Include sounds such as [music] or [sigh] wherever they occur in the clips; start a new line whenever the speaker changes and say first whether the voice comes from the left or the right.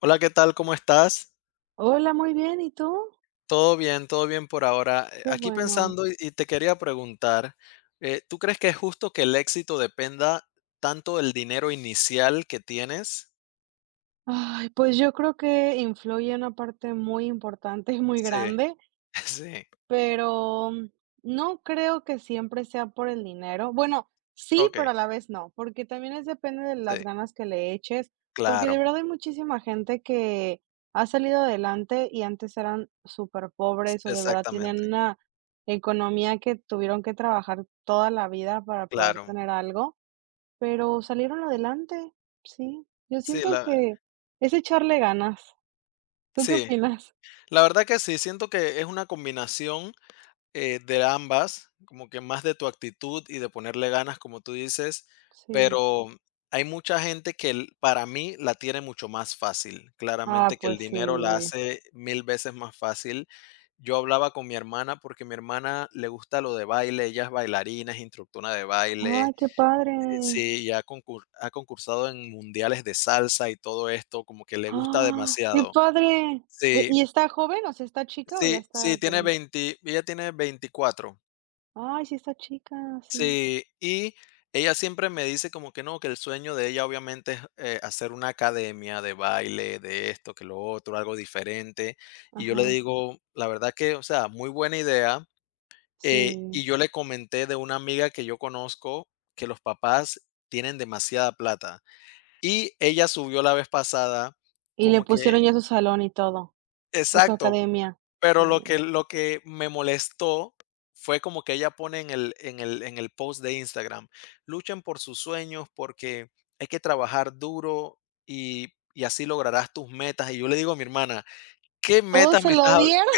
left: Hola, ¿qué tal? ¿Cómo estás?
right: Hola, muy bien, ¿y tú?
left: Todo bien por ahora.
right: Qué
left: Aquí
right: bueno.
left: pensando y te quería preguntar, ¿tú crees que es justo que el éxito dependa tanto del dinero inicial que tienes?
right: Ay, pues yo creo que influye una parte muy importante y muy
left: Sí,
right: grande,
left: [laughs] sí,
right: pero no creo que siempre sea por el dinero. Bueno, sí,
left: ok,
right: pero a la vez no, porque también es depende de
left: sí,
right: las ganas que le eches, porque de
left: claro,
right: verdad hay muchísima gente que ha salido adelante y antes eran súper pobres o de verdad
left: exactamente,
right: tienen una economía que tuvieron que trabajar toda la vida para poder
left: claro.
right: tener algo. Pero salieron adelante, sí. Yo
left: Sí,
right: siento que es echarle ganas. ¿Tú qué
left: sí,
right: opinas?
left: la verdad que sí, siento que es una combinación. De ambas, como que más de tu actitud y de ponerle ganas, como tú dices,
right: Sí.
left: pero hay mucha gente que para mí la tiene mucho más fácil.
right: Ah,
left: Claramente que el
right: pues sí.
left: dinero la hace mil veces más fácil. Yo hablaba con mi hermana porque mi hermana le gusta lo de baile, ella es bailarina, es instructora de
right: Ay,
left: baile,
right: qué padre.
left: sí, ya ha concursado en mundiales de salsa y todo esto, como que le gusta
right: Ah, qué
left: demasiado.
right: padre. Eh,
left: Sí,
right: ¿y está joven? O sea, ¿está chica o ya
left: sí, sí,
right: está
left: tiene
right: grande?
left: 20, ella tiene 24.
right: Ay, sí está chica, sí.
left: Sí, y ella siempre me dice como que no, que el sueño de ella obviamente es hacer una academia de baile, de esto, que lo otro, algo diferente. Y yo le
right: Ajá,
left: digo, la verdad que, o sea, muy buena idea.
right: sí.
left: Y yo le comenté de una amiga que yo conozco que los papás tienen demasiada plata. Y ella subió la vez pasada
right: Y le
left: como que,
right: pusieron ya su salón y todo, o su
left: exacto,
right: academia. Sí.
left: pero lo que me molestó fue como que ella pone en el post de Instagram: "Luchen por sus sueños, porque hay que trabajar duro y así lograrás tus metas". Y yo le digo a mi hermana: "¿Qué
right: Todos
left: metas
right: se
left: me
right: lo
left: estás
right: dieron.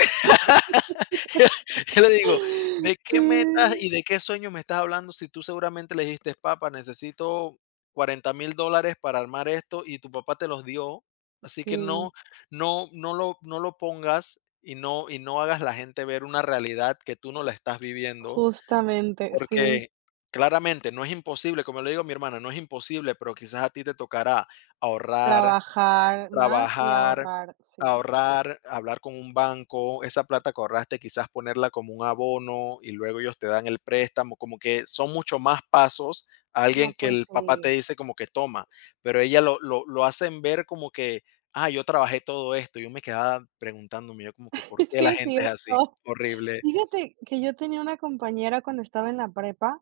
left: [laughs] Yo le digo:
right: [laughs]
left: "¿De
right: Sí,
left: qué metas y de qué sueños me estás hablando si tú seguramente le dijiste: "Papá, necesito $40,000 para armar esto", y tu papá te los dio? Así que
right: sí,
left: no, no, no lo pongas y no hagas la gente ver una realidad que tú no la estás viviendo",
right: justamente, sí.
left: porque claramente no es imposible, como le digo a mi hermana, no es imposible, pero quizás a ti te tocará ahorrar,
right: Trabajar más y
left: trabajar,
right: ahorrar, sí.
left: ahorrar, hablar con un banco, esa plata que ahorraste quizás ponerla como un abono y luego ellos te dan el préstamo, como que son mucho más pasos a
right: No,
left: alguien que
right: pues
left: el papá te
right: sí.
left: dice como que toma, pero ella lo hacen ver como que, ah, yo trabajé todo esto, yo me quedaba preguntándome yo como que, ¿por
right: [laughs]
left: qué
right: Sí
left: la
right: es
left: gente es así?
right: cierto.
left: Horrible.
right: Fíjate que yo tenía una compañera cuando estaba en la prepa,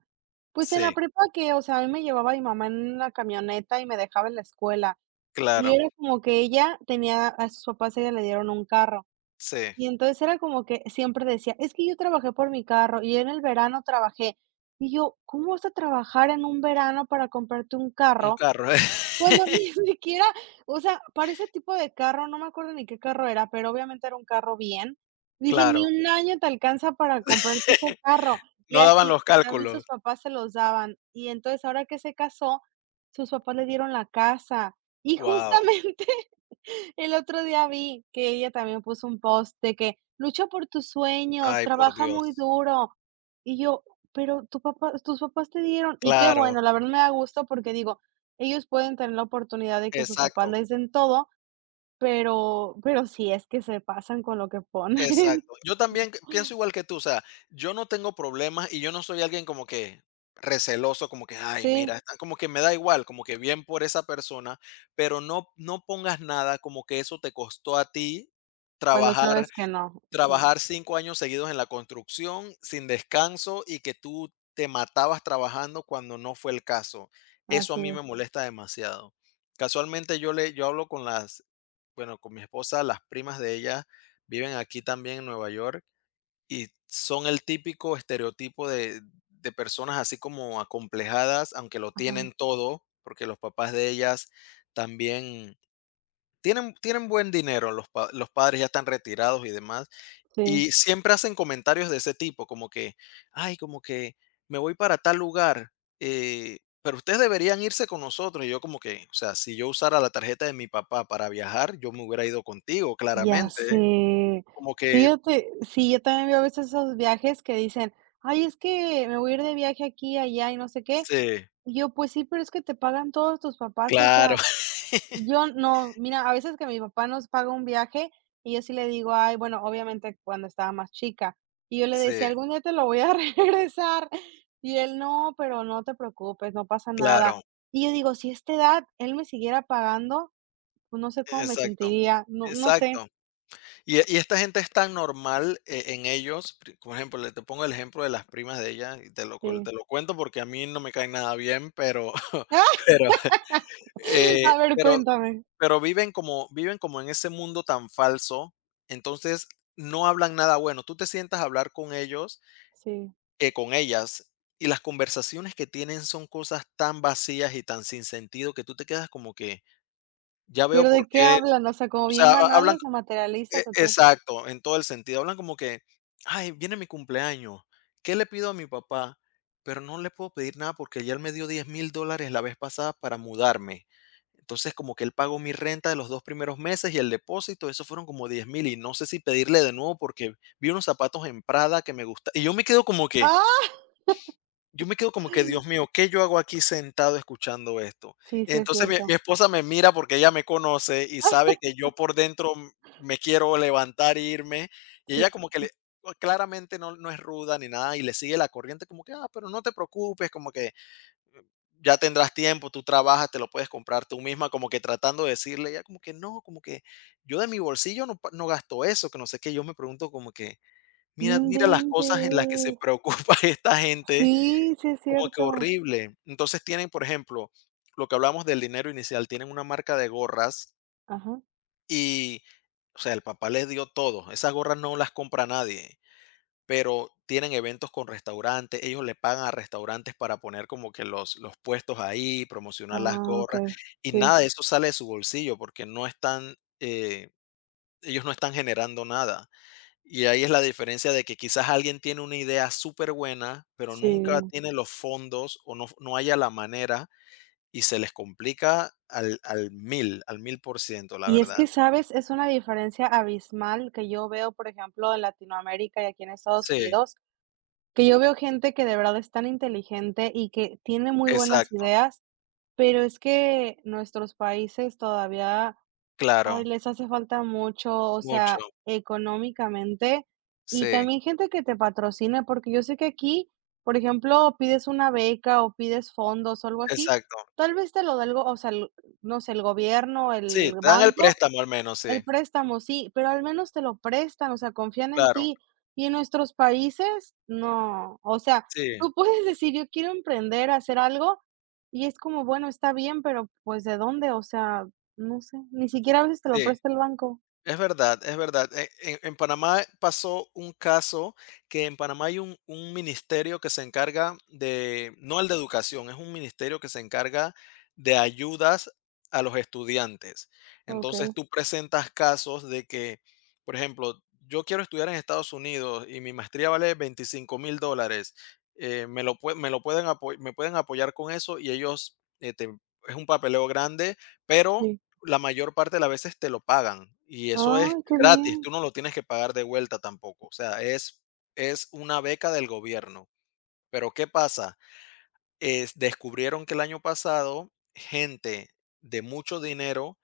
right: pues, en la
left: Sí,
right: prepa que, o sea, a mí me llevaba mi mamá en la camioneta y me dejaba en la escuela, y
left: claro,
right: era como que ella tenía a sus papás, ella le dieron un carro,
left: sí,
right: y entonces era como que siempre decía: "Es que yo trabajé por mi carro, y en el verano trabajé". Y yo: "¿Cómo vas a trabajar en un verano para comprarte un
left: un
right: carro?
left: carro, [laughs]
right: Bueno, [laughs] ni siquiera, o sea, para ese tipo de carro, no me acuerdo ni qué carro era, pero obviamente era un carro bien. Dije: 'Ni
left: claro,
right: un año te alcanza para comprarte ese carro'". Y
left: no daban
right: así,
left: los
right: a mí sus
left: cálculos.
right: papás se los daban. Y entonces, ahora que se casó, sus papás le dieron la casa. Y [laughs]
left: Wow,
right: justamente el otro día vi que ella también puso un post de que lucha por tus sueños,
left: ay, por
right: trabaja muy
left: Dios,
right: duro. Y yo, pero tu papá, tus papás te dieron, y qué
left: claro,
right: bueno, la verdad me da gusto porque digo, ellos pueden tener la oportunidad de que sus papás
left: exacto.
right: les den todo, pero sí es que se pasan con lo que ponen. [laughs]
left: Exacto. Yo también pienso igual que tú, o sea, yo no tengo problemas y yo no soy alguien como que receloso, como que: "Ay,
right: Sí,
left: mira", está como que me da igual, como que bien por esa persona, pero no pongas nada como que eso te costó a ti
right: cuando
left: trabajar.
right: sabes que no. Sí,
left: Trabajar 5 años seguidos en la construcción, sin descanso, y que tú te matabas trabajando cuando no fue el caso. Eso a
right: así
left: mí
right: es.
left: me molesta demasiado. Casualmente yo hablo con las bueno, con mi esposa, las primas de ella viven aquí también en Nueva York y son el típico estereotipo de personas así como acomplejadas, aunque lo
right: Ajá,
left: tienen todo, porque los papás de ellas también tienen buen dinero, los padres ya están retirados y demás,
right: sí.
left: y siempre hacen comentarios de ese tipo, como que, ay, como que me voy para tal lugar, pero ustedes deberían irse con nosotros. Y yo como que, o sea, si yo usara la tarjeta de mi papá para viajar, yo me hubiera ido contigo,
right: Ya
left: claramente. ¿Eh?
right: sé.
left: Como que,
right: Fíjate, sí, yo también veo a veces esos viajes que dicen: "Ay, es que me voy a ir de viaje aquí, allá y no sé qué".
left: sí,
right: Y yo: "Pues sí, pero es que te pagan todos tus papás". O
left: claro,
right: sea,
left: [laughs]
right: yo no, mira, a veces que mi papá nos paga un viaje y yo sí le digo: "Ay, bueno", obviamente cuando estaba más chica, y yo le decía:
left: sí,
right: "Algún día te lo voy a [laughs] regresar". Y él: "No, pero no te preocupes, no pasa nada".
left: claro,
right: Y yo digo: "Si a esta edad él me siguiera pagando, pues no sé cómo me
left: exacto.
right: sentiría. No sé".
left: Exacto. Y esta gente es tan normal en ellos. Por ejemplo, le te pongo el ejemplo de las primas de ella y
right: Sí.
left: te lo cuento porque a mí no me caen nada bien, pero, [laughs]
right: [laughs]
left: pero, Eh,
right: A ver,
left: pero
right: cuéntame.
left: pero viven como en ese mundo tan falso, entonces no hablan nada bueno. Tú te sientas a hablar
right: Sí.
left: con ellas, y las conversaciones que tienen son cosas tan vacías y tan sin sentido que tú te quedas como que ya veo
right: ¿Pero de
left: por
right: qué
left: qué,
right: hablan? O sea, ¿como
left: o
right: bien
left: sea, ha hablan
right: banales o materialistas o qué?
left: exacto, en todo el sentido. Hablan como que: "Ay, viene mi cumpleaños, ¿qué le pido a mi papá?". Pero no le puedo pedir nada porque ya él me dio $10,000 la vez pasada para mudarme. Entonces, como que él pagó mi renta de los 2 primeros meses y el depósito, eso fueron como 10,000 y no sé si pedirle de nuevo porque vi unos zapatos en Prada que me gusta y
right: ¡Ah!
left: yo me quedo como que, Dios mío, ¿qué yo hago aquí sentado escuchando esto?
right: Sí, sí es
left: Entonces mi
right: cierto.
left: esposa me mira porque ella me conoce y sabe que yo por dentro me quiero levantar e irme, y
right: Sí.
left: ella como que claramente no es ruda ni nada y le sigue la corriente como que: "Ah, pero no te preocupes, como que ya tendrás tiempo, tú trabajas, te lo puedes comprar tú misma", como que tratando de decirle, ella como que: "No, como que yo de mi bolsillo no gasto eso", que no sé qué. Yo me pregunto como que:
right: No
left: "Mira las cosas en las que se
right: inventes.
left: preocupa [laughs] esta gente",
right: Sí, sí es
left: como que
right: cierto.
left: horrible. Entonces tienen, por ejemplo, lo que hablamos del dinero inicial, tienen una marca de gorras
right: Ajá.
left: y, o sea, el papá les dio todo. Esas gorras no las compra nadie, pero tienen eventos con restaurantes, ellos le pagan a restaurantes para poner como que los puestos ahí, promocionar las
right: Ah,
left: gorras,
right: okey.
left: y
right: Sí,
left: nada de eso sale de su bolsillo porque ellos no están generando nada. Y ahí es la diferencia de que quizás alguien tiene una idea superbuena, pero nunca
right: sí.
left: tiene los fondos o no haya la manera y se les complica al mil por ciento la
right: Y es
left: verdad.
right: que, ¿sabes? Es una diferencia abismal que yo veo, por ejemplo, en Latinoamérica y aquí en Estados
left: Sí,
right: Unidos, que yo veo gente que de verdad es tan inteligente y que tiene muy buenas
left: exacto,
right: ideas, pero es que nuestros países todavía, ay,
left: claro,
right: les hace falta mucho, o
left: mucho,
right: sea, económicamente y
left: sí,
right: también gente que te patrocine, porque yo sé que aquí, por ejemplo, pides una beca o pides fondos o algo así,
left: exacto.
right: tal vez te lo da algo, o sea, no sé, el gobierno,
left: Sí,
right: el
left: te dan el
right: banco,
left: préstamo al menos,
right: el
left: sí,
right: préstamo, sí, pero al menos te lo prestan, o sea, confían en
left: claro,
right: ti. Y en nuestros países, no. O sea,
left: sí,
right: tú [laughs] puedes decir, yo quiero emprender, hacer algo, y es como, bueno, está bien, pero pues ¿de dónde? O sea, no sé, ni siquiera a veces te lo
left: sí.
right: presta el banco.
left: Es verdad, es verdad. En Panamá pasó un caso que en Panamá hay un ministerio que se encarga de, no el de educación, es un ministerio que se encarga de ayudas a los estudiantes. Entonces
right: Okey,
left: tú presentas casos de que, por ejemplo, yo quiero estudiar en Estados Unidos y mi maestría vale $25,000. Me lo me pueden apoyar con eso y ellos, es un papeleo grande, pero
right: sí.
left: la mayor parte de las veces te lo pagan y eso es
right: Ay, qué
left: gratis,
right: bien.
left: tú no lo tienes que pagar de vuelta tampoco, o sea, es una beca del gobierno. Pero, ¿qué pasa? Es Descubrieron que el año pasado gente de mucho dinero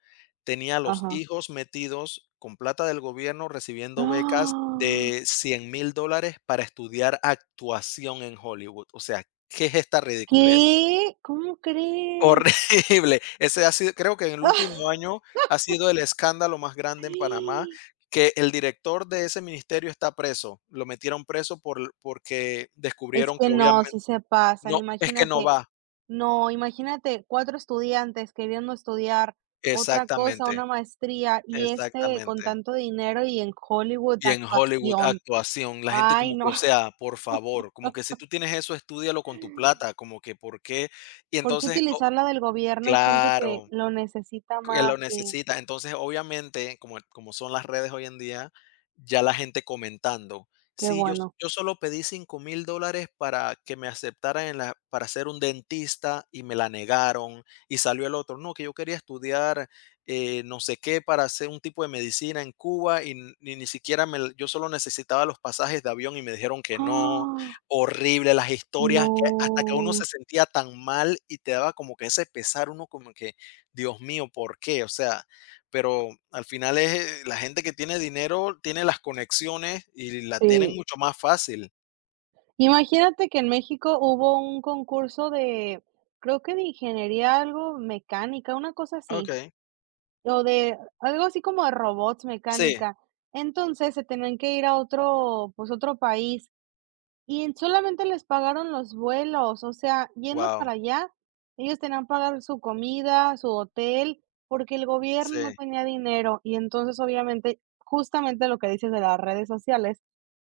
left: tenía a los
right: Ajá.
left: hijos metidos con plata del gobierno recibiendo becas
right: ¡Ah!
left: de $100,000 para estudiar actuación en Hollywood. O sea, ¿qué es esta ridiculez?
right: ¿Qué? ¿Cómo
left: Horrible.
right: crees?
left: [laughs] Ese ha sido creo que en el último
right: [laughs]
left: año ha sido el escándalo más
right: ¡Ah!
left: grande en Panamá, que el director de ese ministerio está preso. Lo metieron preso porque
right: Es
left: descubrieron
right: que
left: que
right: no,
left: obviamente
right: sí se pasan,
left: no, es que no
right: imagínate.
left: va.
right: No, imagínate 4 estudiantes queriendo estudiar otra cosa, una
left: Exactamente,
right: maestría, y este con
left: exactamente.
right: tanto dinero y en Hollywood,
left: Y en Hollywood,
right: actuación.
left: actuación, la gente
right: Ay,
left: como
right: no,
left: que, o
right: [laughs]
left: sea, por favor, como que si tú tienes eso, estúdialo con tu plata, como que por qué. Y
right: ¿por qué
left: entonces, o
right: utilizar la del gobierno? Hay gente que
left: claro.
right: lo necesita
left: Que lo
right: más, sí,
left: necesita. Entonces, obviamente, como son las redes hoy en día, ya la gente comentando.
right: qué
left: Sí, yo
right: bueno.
left: yo solo pedí $5,000 para que me aceptaran en la para ser un dentista y me la negaron, y salió el otro, no, que yo quería estudiar, no sé qué, para hacer un tipo de medicina en Cuba y ni siquiera me l yo solo necesitaba los pasajes de avión y me dijeron que no.
right: ¡Ah!
left: Horrible, las historias que hasta que uno
right: No,
left: se sentía tan mal y te daba como que ese pesar, uno como que Dios mío, ¿por qué? O sea, pero al final es la gente que tiene dinero tiene las conexiones y la
right: sí.
left: tienen mucho más fácil.
right: Imagínate que en México hubo un concurso de, creo que de ingeniería, algo mecánica, una cosa así.
left: Okey.
right: O de algo así como de robots,
left: Sí,
right: mecánica. Entonces, se tenían que ir a otro, pues, otro país, y en solamente les pagaron los vuelos, o sea, yendo
left: wow.
right: para allá, ellos tenían que pagar su comida, su hotel, porque el gobierno no
left: Sí,
right: tenía dinero. Y entonces, obviamente, justamente lo que dices de las redes sociales,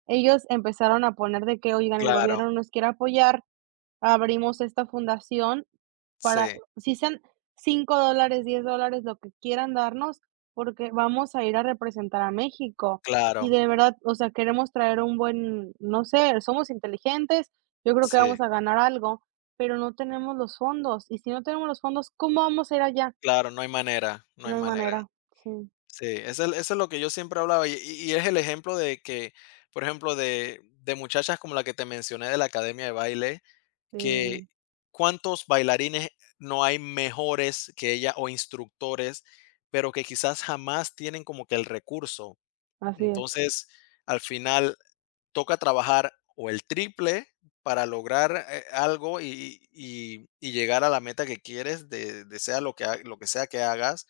right: ellos empezaron a poner de que: "Oigan, el
left: claro,
right: gobierno no nos quiere apoyar, abrimos esta fundación para,
left: sí,
right: si sean $5 $10 lo que quieran darnos, porque vamos a ir a representar a México. Y
left: claro,
right: de verdad, o sea, queremos traer un buen, no sé, somos inteligentes, yo creo que
left: sí,
right: vamos a ganar algo, pero no tenemos los fondos. Y si no tenemos los fondos, ¿cómo vamos a ir allá?".
left: claro, no hay manera, no
right: No
left: hay
right: hay
left: manera.
right: manera. Sí,
left: Sí, eso es lo que yo siempre hablaba y es el ejemplo de que, por ejemplo, de muchachas como la que te mencioné de la academia de baile, que
right: sí,
left: cuántos bailarines no hay mejores que ella o instructores, pero que quizás jamás tienen como que el recurso.
right: así es.
left: Entonces, al final toca trabajar o el triple para lograr algo y llegar a la meta que quieres, de sea lo que, ha- lo que sea que hagas,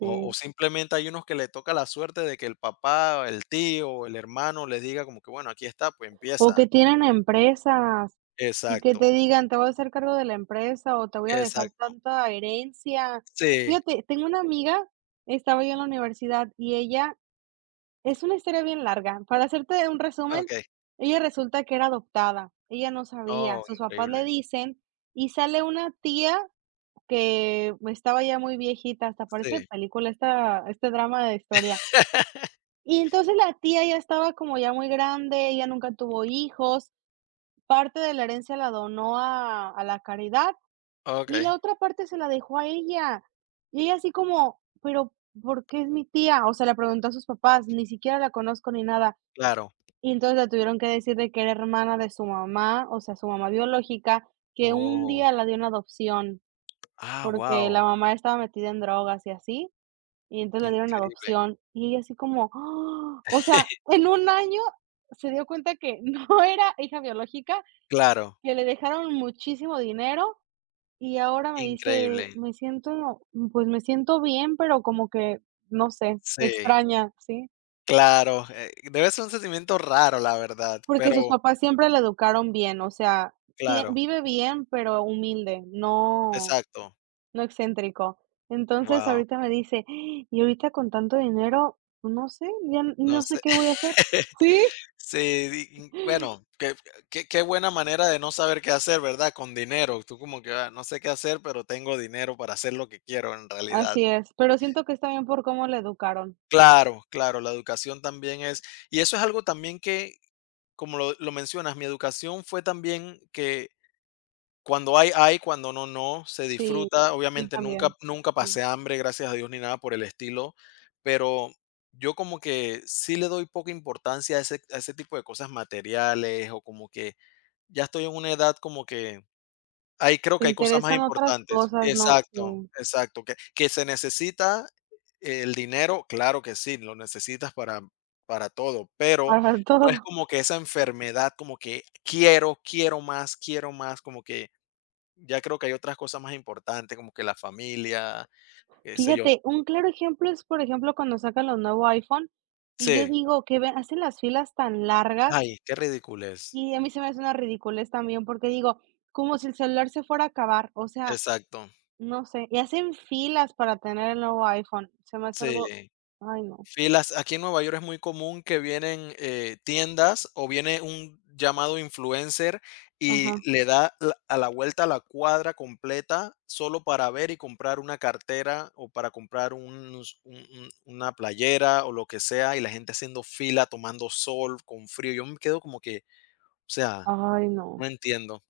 left: o, simplemente hay unos que le toca la suerte de que el papá, el tío, el hermano les diga como que, bueno, aquí está, pues
right: O
left: empieza.
right: que tienen empresas y que
left: Exacto,
right: te digan: "Te voy a hacer cargo de la empresa", o "Te voy a dejar
left: exacto.
right: tanta herencia".
left: Sí,
right: Fíjate, tengo una amiga, estaba yo en la universidad y ella es una historia bien larga. Para hacerte un resumen,
left: ok.
right: ella resulta que era adoptada, ella no sabía,
left: Oh,
right: sus papás le
left: increíble.
right: dicen, y sale una tía que estaba ya muy viejita, hasta parece
left: Sí.
right: película esta este drama de historia.
left: [laughs]
right: Y entonces la tía ya estaba como ya muy grande, ella nunca tuvo hijos. Parte de la herencia la donó a la caridad y la
left: Okey,
right: otra parte se la dejó a ella. Y ella así como: "Pero, ¿por qué es mi tía?". O sea, le preguntó a sus papás, ni siquiera la conozco ni nada.
left: claro.
right: Y entonces le tuvieron que decir de que era hermana de su mamá, o sea, su mamá biológica, que un día
left: Oh.
right: la dio en adopción,
left: Ah,
right: porque la
left: wow,
right: mamá estaba metida en drogas y así, y entonces la dieron en
left: increíble.
right: adopción. Y ella así como: "¡Ah!". O sea,
left: [laughs]
right: en un año se dio cuenta que [laughs] no era hija biológica,
left: Claro,
right: que le dejaron muchísimo dinero, y ahora me dice:
left: increíble.
right: "Me siento, pues, me siento bien, pero como que, no sé,
left: Sí,
right: extraña", ¿sí?
left: claro, debe ser un sentimiento raro, la verdad,
right: Porque
left: pero
right: sus papás siempre la educaron bien, o sea, tie
left: claro,
right: vive bien, pero humilde, no
left: exacto.
right: no excéntrico. Entonces,
left: Wow,
right: ahorita me dice: "Ah, y ahorita con tanto dinero, pues, no sé, ya
left: no
right: no sé
left: sé.
right: qué voy a hacer".
left: [laughs]
right: Sí,
left: Sí, di in bueno, qué buena manera de no saber qué hacer, ¿verdad? Con dinero. Tú como que: "Ah, no sé qué hacer, pero tengo dinero para hacer lo que quiero en realidad".
right: así es, pero siento que está bien por cómo la educaron.
left: Claro, claro, la educación también es y eso es algo también que, como lo mencionas, mi educación fue también que cuando hay, cuando no, se
right: Sí,
left: disfruta.
right: yo
left: Obviamente nunca
right: también.
left: nunca
right: Sí.
left: pasé hambre, gracias a Dios, ni nada por el estilo, pero yo como que sí le doy poca importancia a ese tipo de cosas materiales o como que ya estoy en una edad como que ahí creo
right: Te
left: que hay cosas más
right: interesan otras
left: importantes.
right: cosas, ¿no?
left: Exacto,
right: Sí,
left: exacto. Que se necesita el dinero, claro que sí, lo necesitas para todo, pero
right: para [laughs]
left: no es
right: todo.
left: como que esa enfermedad, como que quiero, quiero más, como que ya creo que hay otras cosas más importantes, como que la familia, qué sé yo.
right: Fíjate, un claro ejemplo es, por ejemplo, cuando sacan los nuevo iPhone, y yo
left: Sí.
right: digo que ve hacen las filas tan largas,
left: Ay, qué ridiculez.
right: y a mí se me hace una ridiculez también, porque digo, como si el celular se fuera a acabar, o sea,
left: Exacto.
right: no sé, y hacen filas para tener el nuevo iPhone, se me hace
left: Sí.
right: algo, ay, no.
left: Filas, aquí en Nueva York es muy común que vienen, tiendas o viene un llamado influencer y
right: Ajá.
left: le da la vuelta a la cuadra completa solo para ver y comprar una cartera o para comprar unos un una playera o lo que sea, y la gente haciendo fila, tomando sol con frío. Yo me quedo como que, o sea,
right: Ay, no.
left: no entiendo.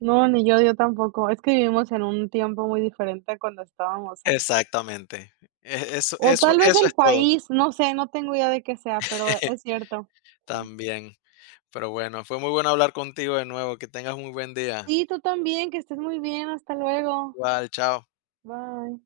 right: No, ni yo, yo tampoco. Es que vivimos en un tiempo muy diferente a cuando estábamos antes.
left: Exactamente. E eso
right: O
left: eso
right: tal vez
left: eso
right: el
left: es todo.
right: país, no sé, no tengo idea de qué sea, pero
left: [laughs]
right: es cierto.
left: También. Pero bueno, fue muy bueno hablar contigo de nuevo. Que tengas muy buen día.
right: Sí, tú también, que estés muy bien, hasta luego.
left: Igual, chao.
right: Bye.